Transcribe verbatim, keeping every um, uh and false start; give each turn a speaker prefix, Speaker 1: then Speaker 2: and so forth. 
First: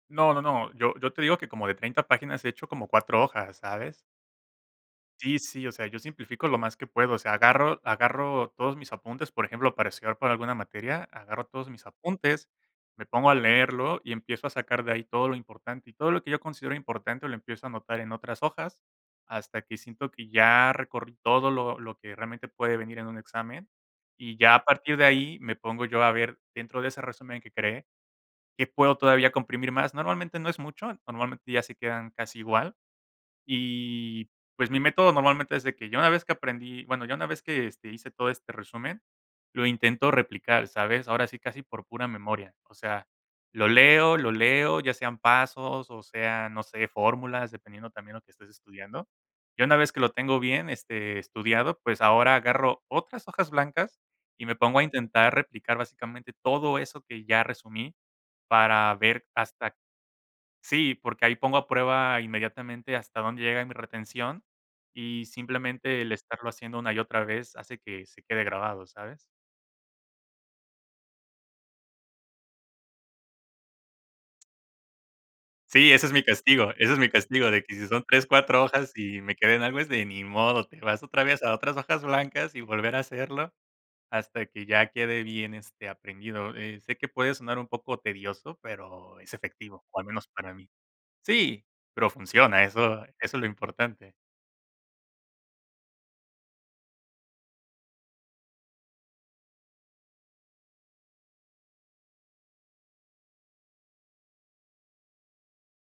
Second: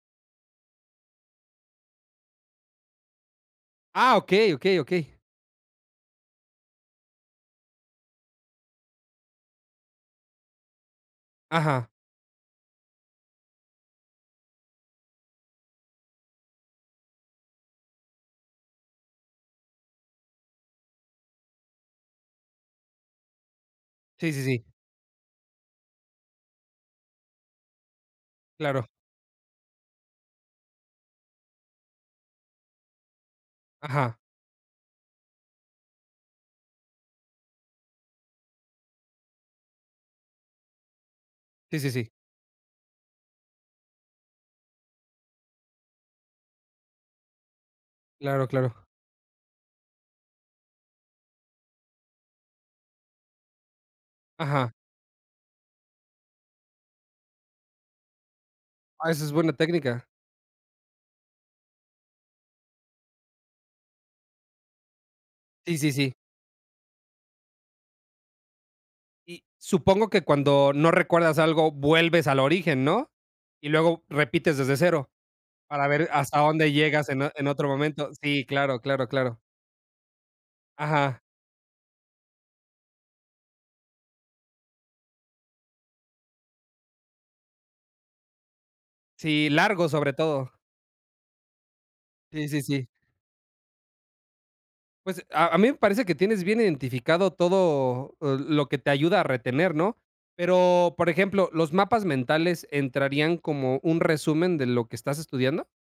Speaker 1: No, no, no. Yo yo te digo que como de treinta páginas he hecho como cuatro hojas, ¿sabes?
Speaker 2: Ah, okey, okey, okey.
Speaker 1: Sí, sí. O sea, yo simplifico lo más que puedo, o sea, agarro agarro todos mis apuntes, por ejemplo, para estudiar para alguna materia, agarro todos mis
Speaker 2: Ajá.
Speaker 1: apuntes, me pongo a leerlo y empiezo a sacar de ahí todo lo importante, y todo lo que yo considero importante lo empiezo a anotar en otras hojas hasta que siento que ya recorrí todo lo lo que realmente puede venir en un examen.
Speaker 2: Sí,
Speaker 1: Y
Speaker 2: sí,
Speaker 1: ya a
Speaker 2: sí.
Speaker 1: partir de ahí me pongo yo a ver dentro de ese resumen que creé qué
Speaker 2: Claro.
Speaker 1: puedo todavía comprimir más. Normalmente no es mucho, normalmente ya se quedan casi igual,
Speaker 2: Ajá.
Speaker 1: y, pues, mi método normalmente es de que ya una vez que aprendí bueno, ya una vez que, este, hice todo este resumen, lo intento replicar, ¿sabes? Ahora sí, casi
Speaker 2: Sí,
Speaker 1: por
Speaker 2: sí,
Speaker 1: pura
Speaker 2: sí.
Speaker 1: memoria. O sea, lo leo, lo leo, ya sean pasos o sean, no sé, fórmulas, dependiendo también lo que
Speaker 2: Claro,
Speaker 1: estés
Speaker 2: claro.
Speaker 1: estudiando. Y una vez que lo tengo bien, este, estudiado, pues, ahora agarro otras hojas blancas y me
Speaker 2: Ajá.
Speaker 1: pongo a intentar replicar básicamente todo eso que ya resumí para
Speaker 2: Ah, esa
Speaker 1: ver
Speaker 2: es buena
Speaker 1: hasta
Speaker 2: técnica.
Speaker 1: sí, porque ahí pongo a prueba inmediatamente hasta dónde llega mi retención y
Speaker 2: Sí, sí,
Speaker 1: simplemente el
Speaker 2: sí.
Speaker 1: estarlo haciendo una y otra vez hace que se quede grabado, ¿sabes?
Speaker 2: Y supongo que cuando no recuerdas algo vuelves al origen, ¿no? Y luego repites desde cero para
Speaker 1: Sí, ese
Speaker 2: ver
Speaker 1: es mi
Speaker 2: hasta dónde
Speaker 1: castigo, ese es mi
Speaker 2: llegas en o en
Speaker 1: castigo, de
Speaker 2: otro
Speaker 1: que si son
Speaker 2: momento.
Speaker 1: tres,
Speaker 2: Sí,
Speaker 1: cuatro
Speaker 2: claro,
Speaker 1: hojas
Speaker 2: claro,
Speaker 1: y me
Speaker 2: claro.
Speaker 1: quedé en algo, es de ni modo, te vas
Speaker 2: Ajá.
Speaker 1: otra vez a otras hojas blancas y volver a hacerlo hasta que ya quede bien, este, aprendido. Eh, sé que puede sonar un poco tedioso, pero es
Speaker 2: Sí,
Speaker 1: efectivo,
Speaker 2: largo
Speaker 1: o, al
Speaker 2: sobre
Speaker 1: menos
Speaker 2: todo.
Speaker 1: para mí sí, pero
Speaker 2: Sí, sí,
Speaker 1: funciona,
Speaker 2: sí.
Speaker 1: eso eso es lo importante.
Speaker 2: Pues, a a mí me parece que tienes bien identificado todo l lo que te ayuda a retener, ¿no? Pero, por ejemplo, ¿los mapas mentales entrarían como un resumen de lo que estás estudiando?